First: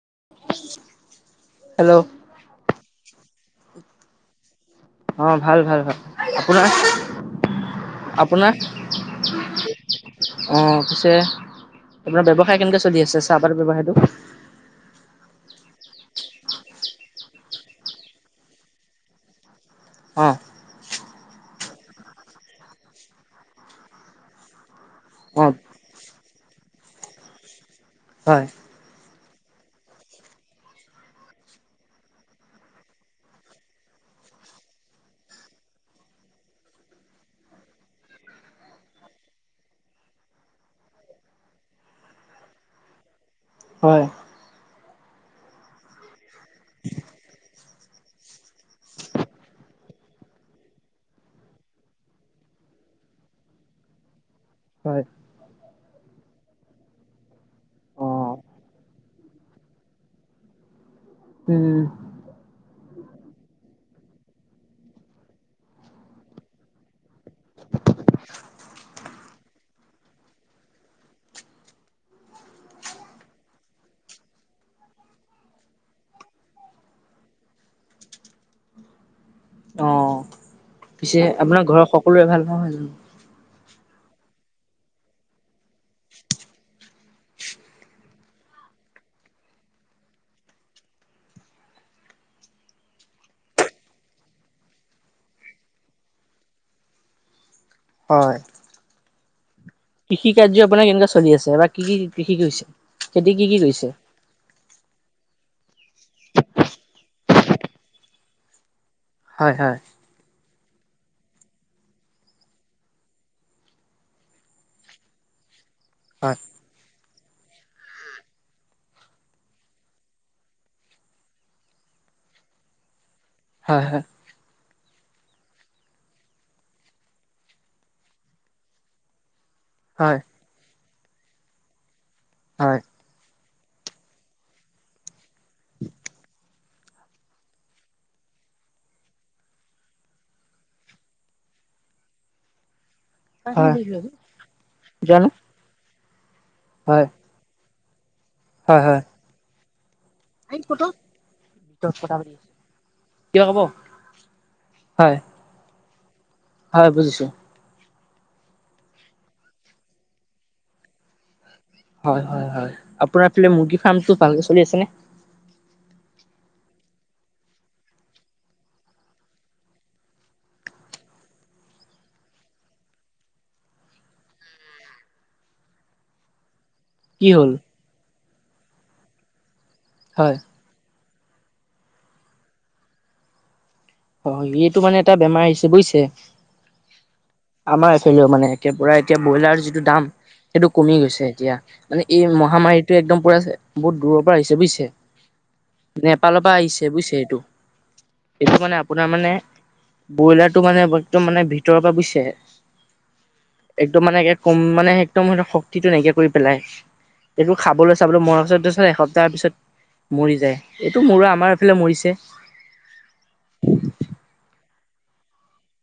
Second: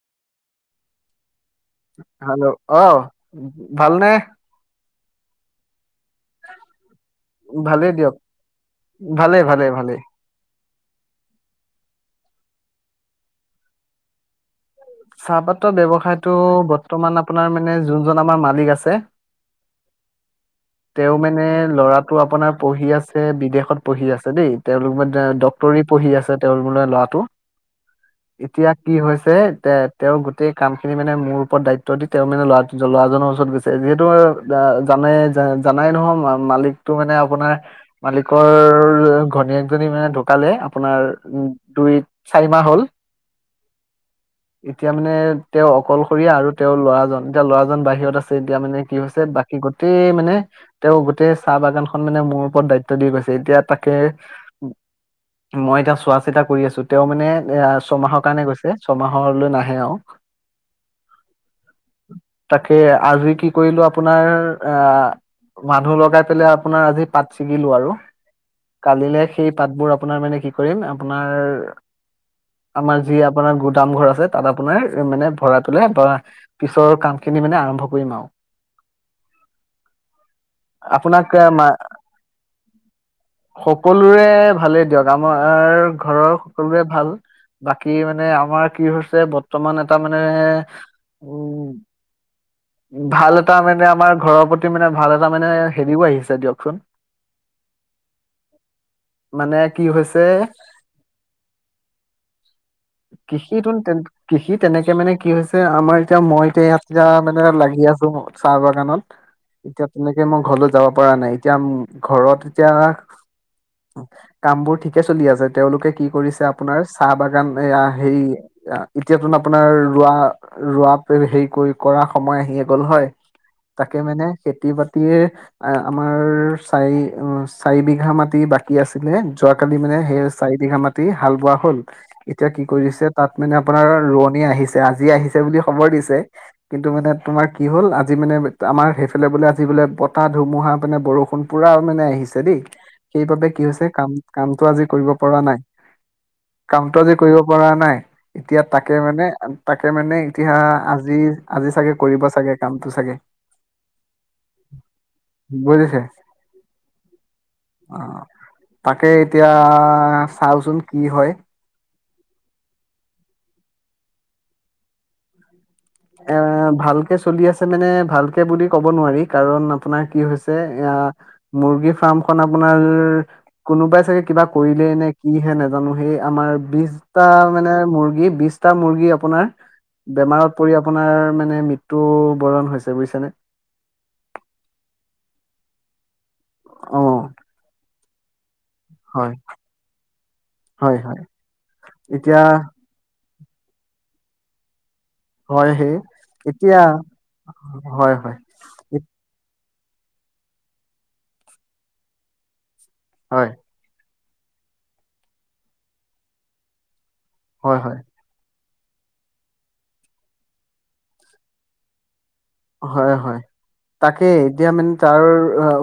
[unintelligible] Hello hello অহ, ভালনে? অ ভাল-ভাল-ভাল, ভালেই দিয়ক আপোনাৰ-আপোনাৰ। অ', ভালেই ভালেই ভালেই পিছে, আপোনাৰ ব্যৱসায় কেনেকৈ চলি আছে, চাহপাত ব্যৱসায়টো। চাহপাতৰ ব্যৱসায়তটো বৰ্তমান আপোনাৰ মানে যোনজন আমাৰ মালিক আছে। অ', তেওঁ মানে লৰাটো আপোনাৰ পঢ়ি আছে বিদেশত পঢ়ি আছে দেই তেওঁলোক মানে অ ডাক্তৰী পঢ়ি আছে তেওঁলোক মানে লৰাটো। হয় এতিয়া কি হৈছ পে [unintelligible] তে-তেওঁ গোটেই কামখিনি মানে মোৰ ওপৰত দায়িত্ব দি। তেওঁ মানে ল'ৰাটো-ল'ৰাজনৰ ওচৰত গৈছে, যিহেতু এ অ' জানে-জানাই নহয় মা-মালিকতটো মানে আপোনাৰ, মালিকৰৰ ঘনীয়েকজনী মানে ঢুকালে, আপোনাৰ উ দুই-চাৰি মাহ হ'ল। হয় এতিয়া মানে তেওঁ অকলশৰীয়া আৰু তেওঁৰ লৰাজন এতিয়া লৰাজন বাহিৰত আছে এতিয়া মানে কি হৈছে বাকী গোটেই মানে তেওঁ গোটেই চাহ বাগানখন মানে মোৰ ওপৰত দায়িত্ব দি গৈছে। এতিয়া তাকে হয় মই এতিয়া চোৱা চিতা কৰি আছো তেওঁ মানে এ অ ছমাহৰ কাৰনে গৈছে। ছমাহৰ ৰ নাহে উম তাকে আজি কি কৰিলো আপোনাৰ আহ মানুহ লগাই পেলাই আপোনাৰ আজি পাত ছিগিলো আৰু কালিলে সেই পাতবোৰ আপোনাৰ মানে কি কৰিম আপোনাৰ আমাৰ যি আপোনাৰ দামঘৰ আছে তাত আপোনাৰ মানে ভৰাই পেলাই বা পিছৰ কাম খিনি মানে আৰম্ভ কৰিম আৰু। অ পিছে আপোনাক মা আপোনাৰ ঘৰৰ সকলোৰে ভাল পাওঁ হয় জানো। সকলোৰে ভালেই দিয়ক আমাৰ ঘৰৰ সকলোৰে ভাল বাকী মানে আমাৰ কি হৈছে বৰ্তমান এটা মানে উম' ভাল এটা মানে আমাৰ ঘৰৰ প্ৰতি মানে ভাল এটা মানে হেৰিও আহিছে দিয়কচোন। হয়। মানে কি হৈছে কৃষি কাৰ্য্য আপোনাৰ কেনেকুৱা চলি আছে বা কি-কি কৃষি কৰিছে খেতি কি? কি এইটোন কৰিছে কৃষি তেনেকে মানে কি হৈছে আমাৰ এতিয়া মই এতিয়া ইয়াত এতিয়া এনেকে লাগি আছোঁ, চাহ বাগানত। হয় হয় এতিয়া তেনেকে মই ঘৰলৈ যাব পৰা নাই। এতিয়া ম ঘৰত এতিয়া কামবোৰ ঠিকে চলি আছে। তেওঁলোকে কি হয় কৰিছে আপোনাৰ চাহ বাগান এয়া সেই এতিয়াতোন আপোনাৰ ৰোৱা-ৰোৱা হেৰি কৰি কৰা সময় আহিয়ে গ'ল হয়। তাকে হয় মানে খেতি-বাতি মাটিয়ে আমাৰ চাৰি অ' চাৰি বিঘা মাটি বাকী আছিলে। যোৱাকালি মানে হয় সেই চাৰিবিঘা মাত হাল বোৱা হ'ল। এতিয়া কি হয় কৰিছে? তাত মানে আপোনাৰ ৰোৱনী আহিছে আজি আহিছে বুলি খবৰ দিছে, কিন্তু মানে তোমাৰ কি হ'ল, আজি মানে আমাৰ সেইফালে বোলে আজি বোলে বতাহ ধুমুহা মানে বৰষুণ পুৰা মানে আহিছে দেই। সেইবাবে কি হয় হৈছে কাম কামটো আজি কৰিব জানো পৰা নাই কামটো হয় আজি কৰিব পৰা নাই এতিয়া হয় তাকে হয় মানে, তাকে মানে এতিয়া আজি-আজি চাগে কৰিব চাগে কামটো চাগে। কিয় কব হয় বুজিছে, হয় বুজিছো অ তাকে এতিয়া চাওচোন কি হয়? হয়-হয়-হয়, আপোনাৰ সেই মুৰ্গীৰ ফাৰ্মটো ভালদৰে চলি আছে নে? এ ভালকে চলি আছে মানে ভালকে বুলি ক'ব নোৱাৰি কাৰণ আপোনাৰ কি হৈছে এ মুৰ্গী ফাৰ্মখনন আপোনাৰ কোনোবাই চাগে কিবা কৰিলেই নে কিহে নাজানো সেই আমাৰ বিশটা কি হ'ল মানে মুৰ্গী বিশ বিছটা মুৰ্গী আপোনাৰ হয় বেমাৰত আপোনাৰ মানে মৃত্যু বৰণ হৈছে বুজিছানে হয় এইটো মানে এটা বেমাৰ আহিছে বুইছে অ', অনাচ খেলো মানে এতিয়াৰ পৰা এতিয়া হয়, ব্ৰইলাৰ যিটো দাম সেইটো কমি হয়, হয়, গৈছে এতিয়া মানে এই এতিয়া মহামাৰীটোৱে একদম পূৰা বহুত দূৰ পৰা আহিছে বুইছে হয় সেই এতিয়া হয় হয় এই ব্ৰইলাৰটো মানে একদম মানে ভিতৰৰ পৰা বুইছে হয়, একদম মানে কম মানে একদম স শক্তিটো নাইকিয়া কৰি পেলাই একো হয়, খাবলৈ চাবলৈ মৰা পিছত দেছ তাৰছত এসপ্তাহৰ পিছত মৰি যায় ।এইটো মোৰো আমাৰ এইফালে মৰিছে হয়, হয়, তাকেই এতিয়া মানে তাৰ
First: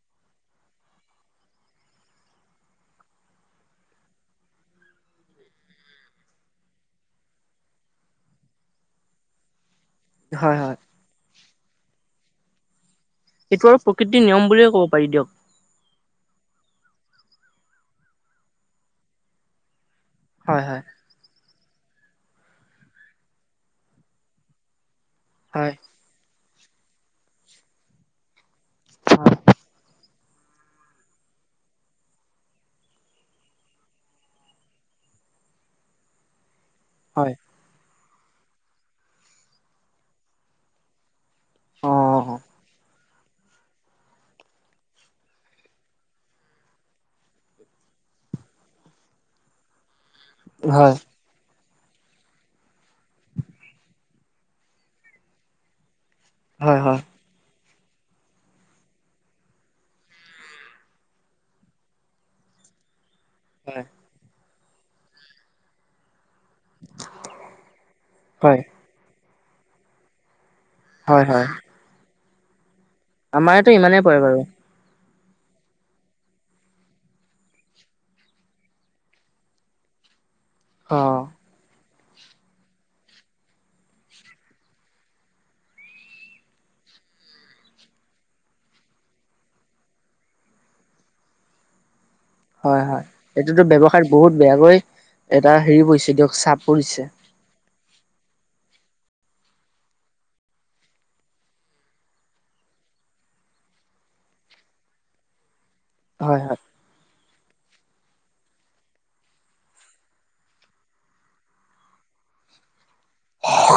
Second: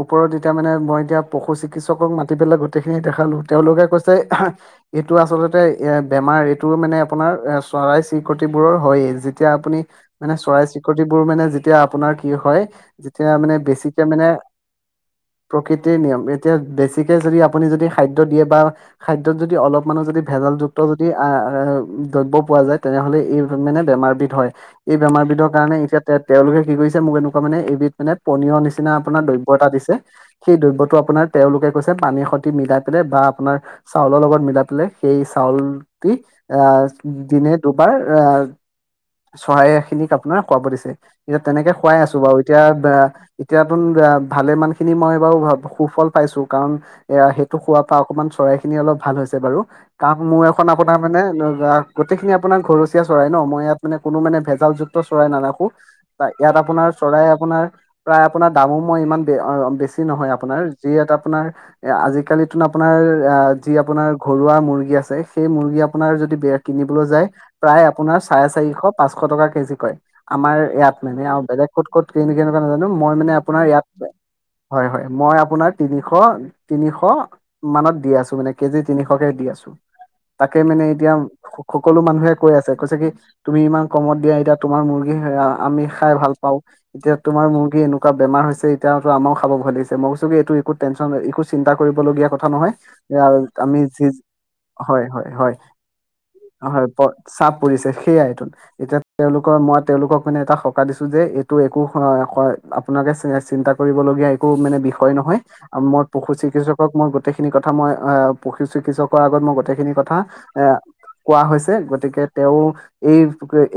ওপৰত এতিয়া মানে মই এতিয়া পশু চিকিৎসকক মাতি পেলাই গোটেইখিনি দেখালো তেওঁলোকে কৈছে, এইটো আচলতে এ বেমাৰ এইটো মানে আপোনাৰ এ চৰাই চিৰিকতি বোৰৰ হয়েই যেতিয়া আপুনি মানে হয় চৰাই হয় চিৰিকতি বোৰ মানে যেত- তিয়া আপোনাৰ কি হয় যেতিয়া মানে এইটো আৰু বেছিকে প্ৰকৃতিৰ মানে নিয়ম বুলিয়ে ক'ব পাৰি দিয়ক প্ৰকৃতিৰ নিয়ম এতিয়া বেছিকে যদি আপুনি যদি খাদ্য দিয়ে বা খাদ্যত যদি অলপ মানে যদি হয় ভেজালযুক্ত হয় যদি আহ দব্য পোৱা যায়, তেনেহলে এই মানে বেমাৰবিধ হয়। এই বেমাৰবিধৰ হয় কাৰণে এতিয়া ডেথ তেওঁলোকে কি কৰিছে মোক এনেকুৱা মানে এবিধ মানে পনিয় নি নিচিনা আপোনাৰ হয় দ্ৰব্য এটা দিছে সেই দ্ৰব্যটো আপোনাৰ তেওঁলোকে কৈছে পানীৰ সতি মিলাই পেলাই বা আপোনাৰ চাউলৰ লগত মিলাই পেলাই সেই চাউলটি অ হয় দিনে দুবাৰ এ চহই খিনিক আপোনাৰ খুৱাব দিছে এতিয়া তেনেকে খুৱাই আছো অ', বাৰু এতিয়া দা এতিয়াতোন ভালেমান খিনি মই বাৰু সুফল পাইছো, কাৰণ এ সেইটো খোৱাৰ পৰা অকমান চৰাই খিনি অলপ ভাল হৈছে বাৰু। কাম মোৰ এখন হয়, আপোনাৰ মানে লৈ লোৱা গোটেইখিনি আপোনাৰ ঘৰচীয়া চৰাই ন', মই ইয়াত মানে কোনো মানে ভেজালযুক্ত চৰাই নাৰাখো। তা ইয়াত হয়, আপোনাৰ চৰাই আপোনাৰ প্ৰায় আপোনাৰ দামো মই ইমান ব বেছি নহয় আপোনাৰ, যি ইয়াত আপোনাৰ আজিকালিতো আপোনাৰ, এ যি হয়, আপোনাৰ ঘৰুৱা, মুৰ্গী আছে, সেই মুৰ্গী আপোনাৰ যদি, দিয়ে কিনিবলৈ যায়, প্ৰায় আপোনাৰ চাৰে হয়, চাৰিশ পাঁচশ টকা, কেজি কৰে আমাৰ মানে হয়, আ হয়। বলেগ ক'ত, ক'ত, কে [unintelligible] মই মানে আপোনাৰ আমাৰতো ইয়াত ইমানেই পৰে বাৰু হয় হয় মই আপোনাৰ তিনিশ তিনিশ মানত দি আছো মানে কেজি তিনিশকে দি আছো তাকে মানে এতিয়া অ', সকলো মানুহে কৈ আছে কৈছে কি তুমি ইমান কমত দিয়া এতিয়া তোমাৰ মুৰ্গী হেৰা আমি খাই ভাল পাও। এতিয়া তোমাৰ মুৰ্গী এনেকুৱা বেমাৰ হৈছে, এতিয়া আমাৰো খাব ভয় লাগিছে মই কৈছো কি এইটো একো টেনচন একো চিন্তা কৰিবলগীয়া কথা নহয় হয় হয় এইটোতো আমি যি ব্যৱসায়ত বহুত বেয়াকৈ হয় হয় হয় এটা হেৰি পৰিছে দিয়ক চাপ হয় পৰিছে। প- চাপ পৰিছে সেইয়াইটো এতিয়া তেওঁলোকৰ মই তেওঁলোকক মানে এটা শক্ত দিছো যে, এইটো একো আপোনাকে চিন্তা কৰিবলগীয়া একো মানে বিষয় নহয়, আৰু মই পশু হয়, হয়, চিকিৎসকক মই গোট গোটেইখিনি কথা মই আহ পশু চিকিৎসকৰ আগত মই গোটেইখিনি কথা এ কোৱা হৈছে, গতিকে তেওঁ, এই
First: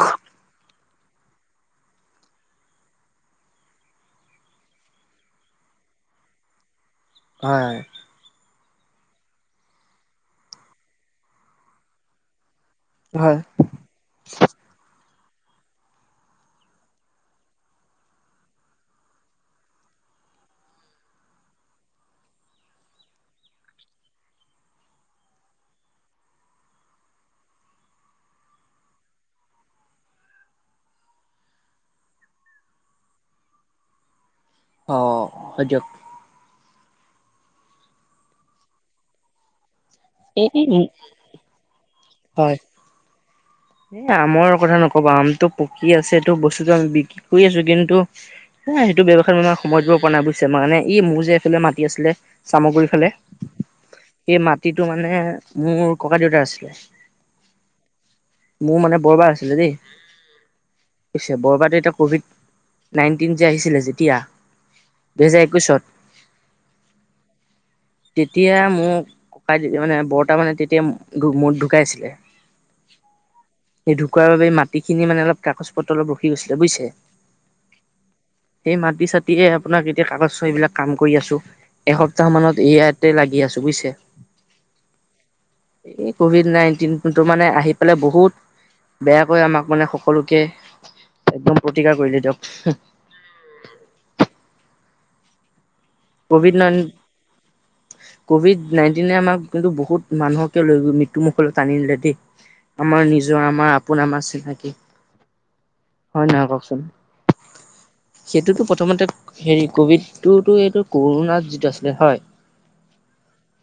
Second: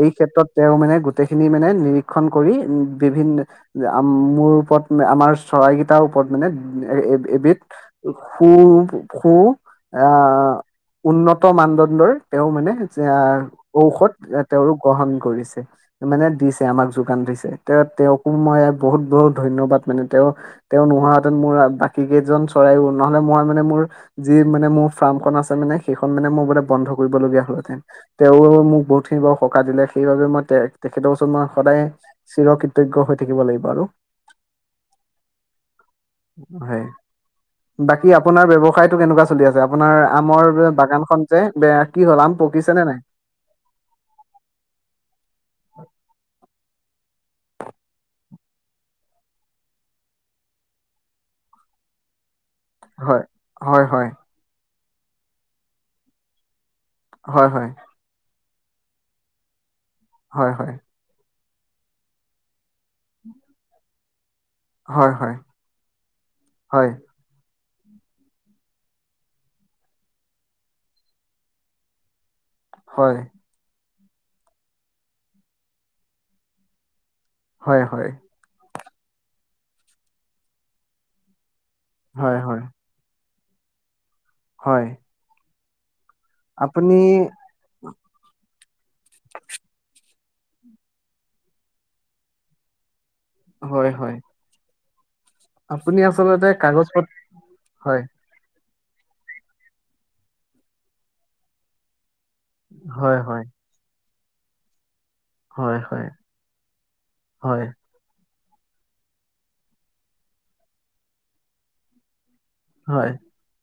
এই ক্ষেত্ৰত তেওঁ মানে গোটেইখিনি মানে নিৰীক্ষণ কৰি বিভিন্ন মোৰ ওপৰত ম আমাৰ চৰাইকেইটাৰ ওপৰত মানে এ এবিধ। হয়, সু সু পশু আহ উন্নত মানদণ্ডৰ তেওঁ মানে, যে হয়, ঔষধ তেওঁক গ্ৰহণ কৰিছে মানে, দিছ- আমাক যোগান ধৰিছে তেওঁ। তেওঁকো মই বহুত বহুত ধন্যবাদ, মানে তেওঁ তেওঁ নোহোৱা হেতেন মোৰ বাকী কেইজন চৰাইও নহলে, ম মানে মোৰ যি মানে, মোৰ ফাৰ্মখন আছে মানে সেইখন মানে মোৰ বোলে বন্ধ কৰিবলগীয়া হলহেতেন। তেওঁ মোক বহুত খিনি বাৰু সকাহ দিলে সেইবাবে মই তেখেত ওচৰত। তোমাৰ সদায়, চিৰ কৃতজ্ঞ হৈ থাকিব লাগিব আৰু। অ, হয় দিওক। হয়। বাকী আপোনাৰ ব্যৱসায়টো কেনেকুৱা চলি আছে? আপোনাৰ এই আমৰ বাগানখন যে, বেয়া কি হল? আম হয়। পকিছে নে নাই? এ আমৰ কথা নকবা। আমতটো পকী আছে। সেইটো বস্তুতটো আমি বিক্ৰী কৰি আছো ।কিন্তু এ সেইটো ব্যৱসায় সময় দিব পৰা নাই বুজিছে। মানে ই মোৰ যে এইফালে মাতি আছিলে। চামগৰি ফালে, হয়, হয়, হয়, সেই মাত টো মানে মোৰ ককা দেউতা আছিলে। হয়, হয়। মোৰ মানে বৰবাৰ আছিলে, দেই। হয়, হয়। বৰবাদে এতিয়া, ক'ভিড নাইনটিন যে, আহিছিলে যেতিয়া হয়, হয়, দুহেজাৰ একৈশত হয়। তেতিয়া মোক ককাই যে, মানে বৰৰতা, মানে তেতিয়া ঢু মু ঢুকাইছিলে। হয়। সেই ঢুকোৱাৰ বাবে মাটি খিনি মানে, অলপ কাগজ-পত্ৰ অলপ ৰখি গৈছিলে, বুজিছে। হয়, হয়। সেই মাটি চতিয়ে আপোনাক এতিয়া কাগজ চয় বিলাক কাম কৰি আছো। এসপ্তাহ হয়, মানত, হয়, ইয়াতে লাগি আছো। বুজিছে। হয়। এই ক'ভিড আপুনি নাইনটিনতটো মানে আহি পেলাই বহুত বেয়াকৈ, আমাক মানে সকলো কে, একদম প্ৰতিকাৰ কৰিলে, দিয়ক। হয়, হয়। আপুনি আচলতে কভিড নাইন কাগজ-পত হয়। কভিড নাইনটিনে আম কিন্তু বহুত, মানুহকে লৈ গৈ মৃত্যু মুখলৈ, টান নিলে, দেই। আমাৰ হয়, নিজৰ, হয়, আমাৰ আপোন, আমাৰ চিনাকি। হয়, হয়, নহয় কওকচোন? হয়। সেইটোতো প্ৰথমতে হেৰি কভিডটোতো এইটো কৰোণাত যিটো আছিলে হয়, হয়।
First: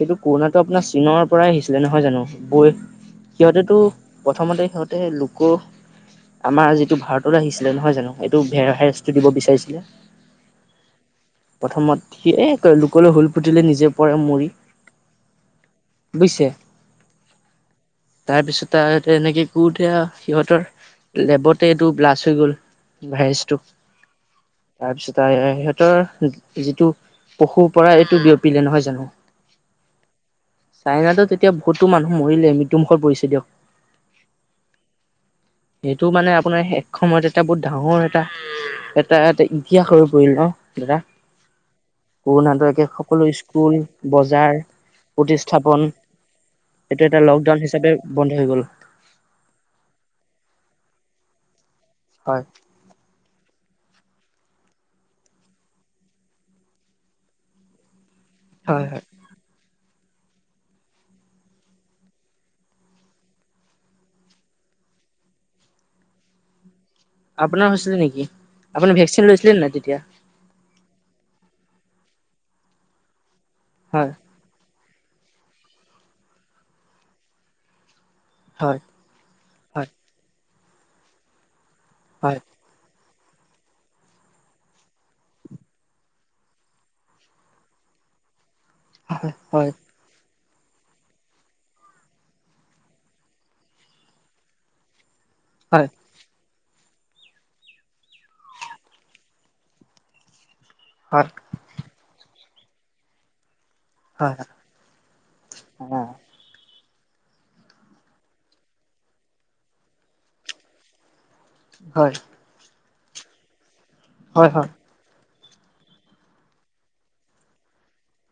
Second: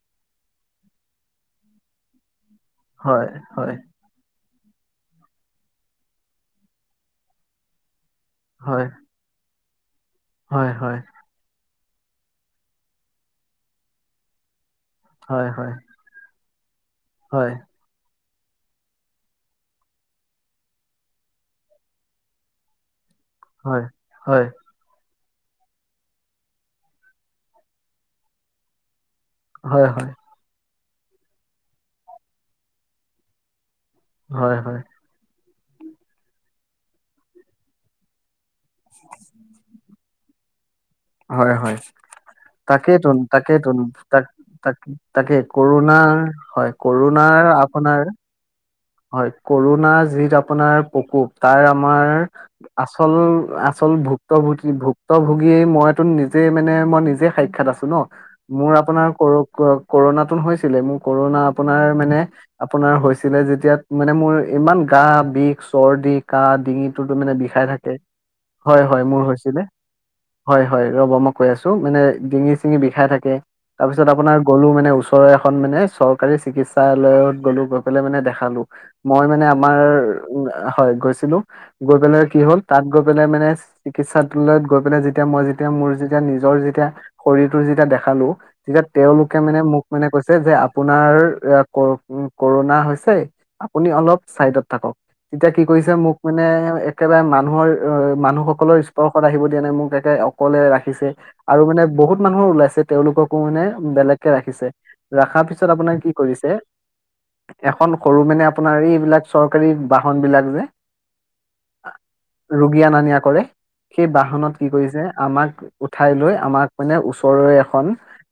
সেইটো কৰোণাটো, আপোনাৰ চীনৰ পৰাই আহিছিলে নহয় জানো? বৈ হয়, হয়, হয়, সিহঁতেতো প্ৰথমতে- সিহঁতে লোকো, আমাৰ যি- ভাৰত আহিছিলে, নহয় জানো। এইটো ভেড়াৰ হয়, হেয়াৰ্ছটো দিব বিচাৰিছিলে। হয়, হয়। প্ৰথমত সি, এ লোকলৈ হুল ফুতিলে, নিজে পৰে মৰি। হয়, হয়। পিছে হয়। তাৰ পিছততে এনেকে, কওঁতে আৰ সিহঁতৰ লেবত। এইটু ব্লাষ্ট হৈ গ'ল। ভাইজ তোক, হয়, তাৰপিছত টা সিহঁতৰ যিটো, পশুৰ পৰা এইটো বিয়পিলে, নহয় জানো। হয়, হয়। চাইনাটো তেতিয়া বহুতো মানুহ মৰিলে মৃত্যুমুখত পৰিছে দিয়ক। হয়, হয়। সেইটো মানে আপ আপোনাৰ শেষ সময়ত, এটা বহুত ডাঙৰ এটা এটা এটা ইতিহাসৰ- [unintelligible] হয়, হয়, একে তাকেইেতোন, সকলো স্কুল তাকেইেতোন, তাক, বজাৰ তাক, তাকে, প্ৰতিস্থাপন কৰোণাৰ হয়, এইটো এটা কৰোণাৰ লকডাউন হিচাপে আপোনাৰ। বন্ধ হৈ গ'ল হয়, কৰুোণা যিটো আপোনাৰ প্ৰকোপ তাৰ আমাৰ হয়। আচল-আচ আচল ভুক্তভোগী, ভুক্তভোগীয়ে, মইতো নিজে মানে, মই নিজে সাক্ষাৎ আছো, ন। মোৰ হয় হয় আপোনাৰ কৰক-ক কৰোণাতোন হৈছিলে। মোৰ কৰোণনা, আপোনাৰ মানে আপোনাৰ হৈছিলে যেতিয়া, মানে মোৰ ইমান গা বিষ, চৰ্দি, কাহ, ডিঙিত মূৰটো মানে বিশাই আপোনাৰ থাকে, হৈছিলে নেকি? হয়, আপুনি হয়, মোৰ ভেকচিন লৈছিলে হৈছিলে, নাই তেতিয়া? হয়, হয়, ৰব, মই কৈ আছো। টো মানে ডিঙি-ছিঙি বিষাই থাকে। তাৰপিছত হয় আপোনৰ গলু মানে উচ ওচৰৰ এখন মানে চৰকাৰী চিকিৎসালয়ত গ'লো। গৈ পেলাই মানে, হয় মই মানে আমাৰ হয় আহ হয়, গৈছিলো। গৈ পেলাই, কি হয় হ'ল তাত- গৈ পেলাই, মানে চিকিৎসালয়ত গৈ পেনে যেতিয়া মই যেতিয়া, মোৰ যেতিয়া, নিজৰ যেতিয়া শৰীৰটো যেতিয়া দেখালো তেতিয়া তেওঁলোকে হয় মানে হয় মোক মানে কৈছ যে আপোনাৰ ৰ- ক, কৰোণা হৈছে। আপুনি অলপ চাইডত থাকক। তেতিয়া কি হয় কৰিছে, মোক মানে একেবাৰে মানুহৰ অৰ-মানুহসকলৰ স্পৰ্শত আহিব দিয়া নাই মোক একে অ অকলে ৰাখিছে হয় আৰু মানে বহুত মানুহৰ ওলাই আছে তেওঁলোককো মানে বেলেগকে হয় ৰাখিছে ৰখাৰ পিছত হয় আপোনাৰ কি কৰিছে এখন সৰু মানে আপোনাৰ এইবিলাক চৰকাৰী বাহন বিলাক যে। হয়। সি অনা নিয়া কৰে সেই হয় হয় বাহনত কি কৰিছে আমাক উঠাই লৈ আমাক মানে ওচৰৰে এখন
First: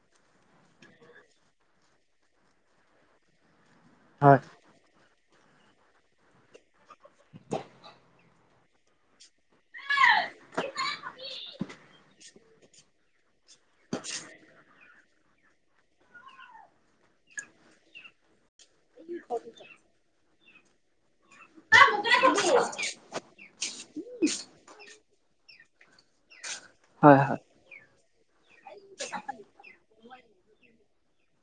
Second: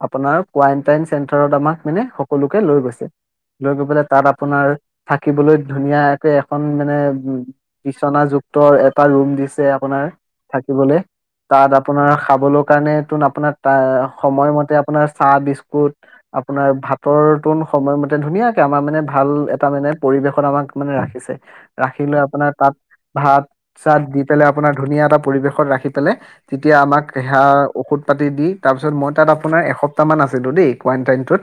আপোনাৰ কুৱাইনটাইন চেন্টাৰত আমাক মানে সকলোকে লৈ গৈছে। লৈ গৈ পেলে তাত হয় আপোনাৰ থাকিবলৈ ধুনীয়াকে এখন এ বিচনা যুগ তৰ এটা ৰুম দিছে আপোনাৰ। থাকিবলে তাত আপোনাৰ খাবলৈ কাৰণে তোন আপোনাক, তাৰ সময়মতে আ আপোনাৰ চাহ বিস্কুট আপোনাৰ ভাতৰ টোন সময়মতে ধুনীয়াকে আমাৰ মানে ভাল এপ পৰিৱেশত আমাক মানে ৰাখিছে ৰাখি লৈ আপোনাৰ তাত ভাত চাত দি পেলাই আপোনাৰ ধুনীয়া এটা পৰিৱেশত ৰাখি পেলে তেতিয়া আমাক হয় হে আ ঔষধ। পাতি দি। তাৰপিছত মই তাত আপোনাৰ এসপ্তাহ মান আছ সেইটো দে কুৱাইন টাইম টো।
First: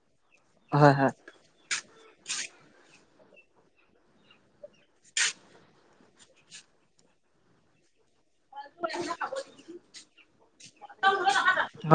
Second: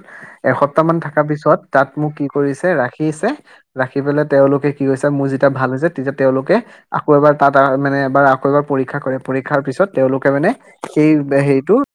হয় এসপ্তাহ হয় মান থকাৰ হয় পিছত--। তাত মোক কি কৰিছে ৰাখি। ৰাখিছে। ৰাখি পেলাই তেওঁলোকে কি হৈছে? মোৰ যেতিয়া ভাল হৈছে তেতিয়া তেওঁলোকে, আকৌ এবাৰ তাত আ মানে এবাৰ--। বাৰ পৰীক্ষা কৰে পৰীক্ষাৰ পিছত তেওঁলোকে মানে সেই হেৰিটো।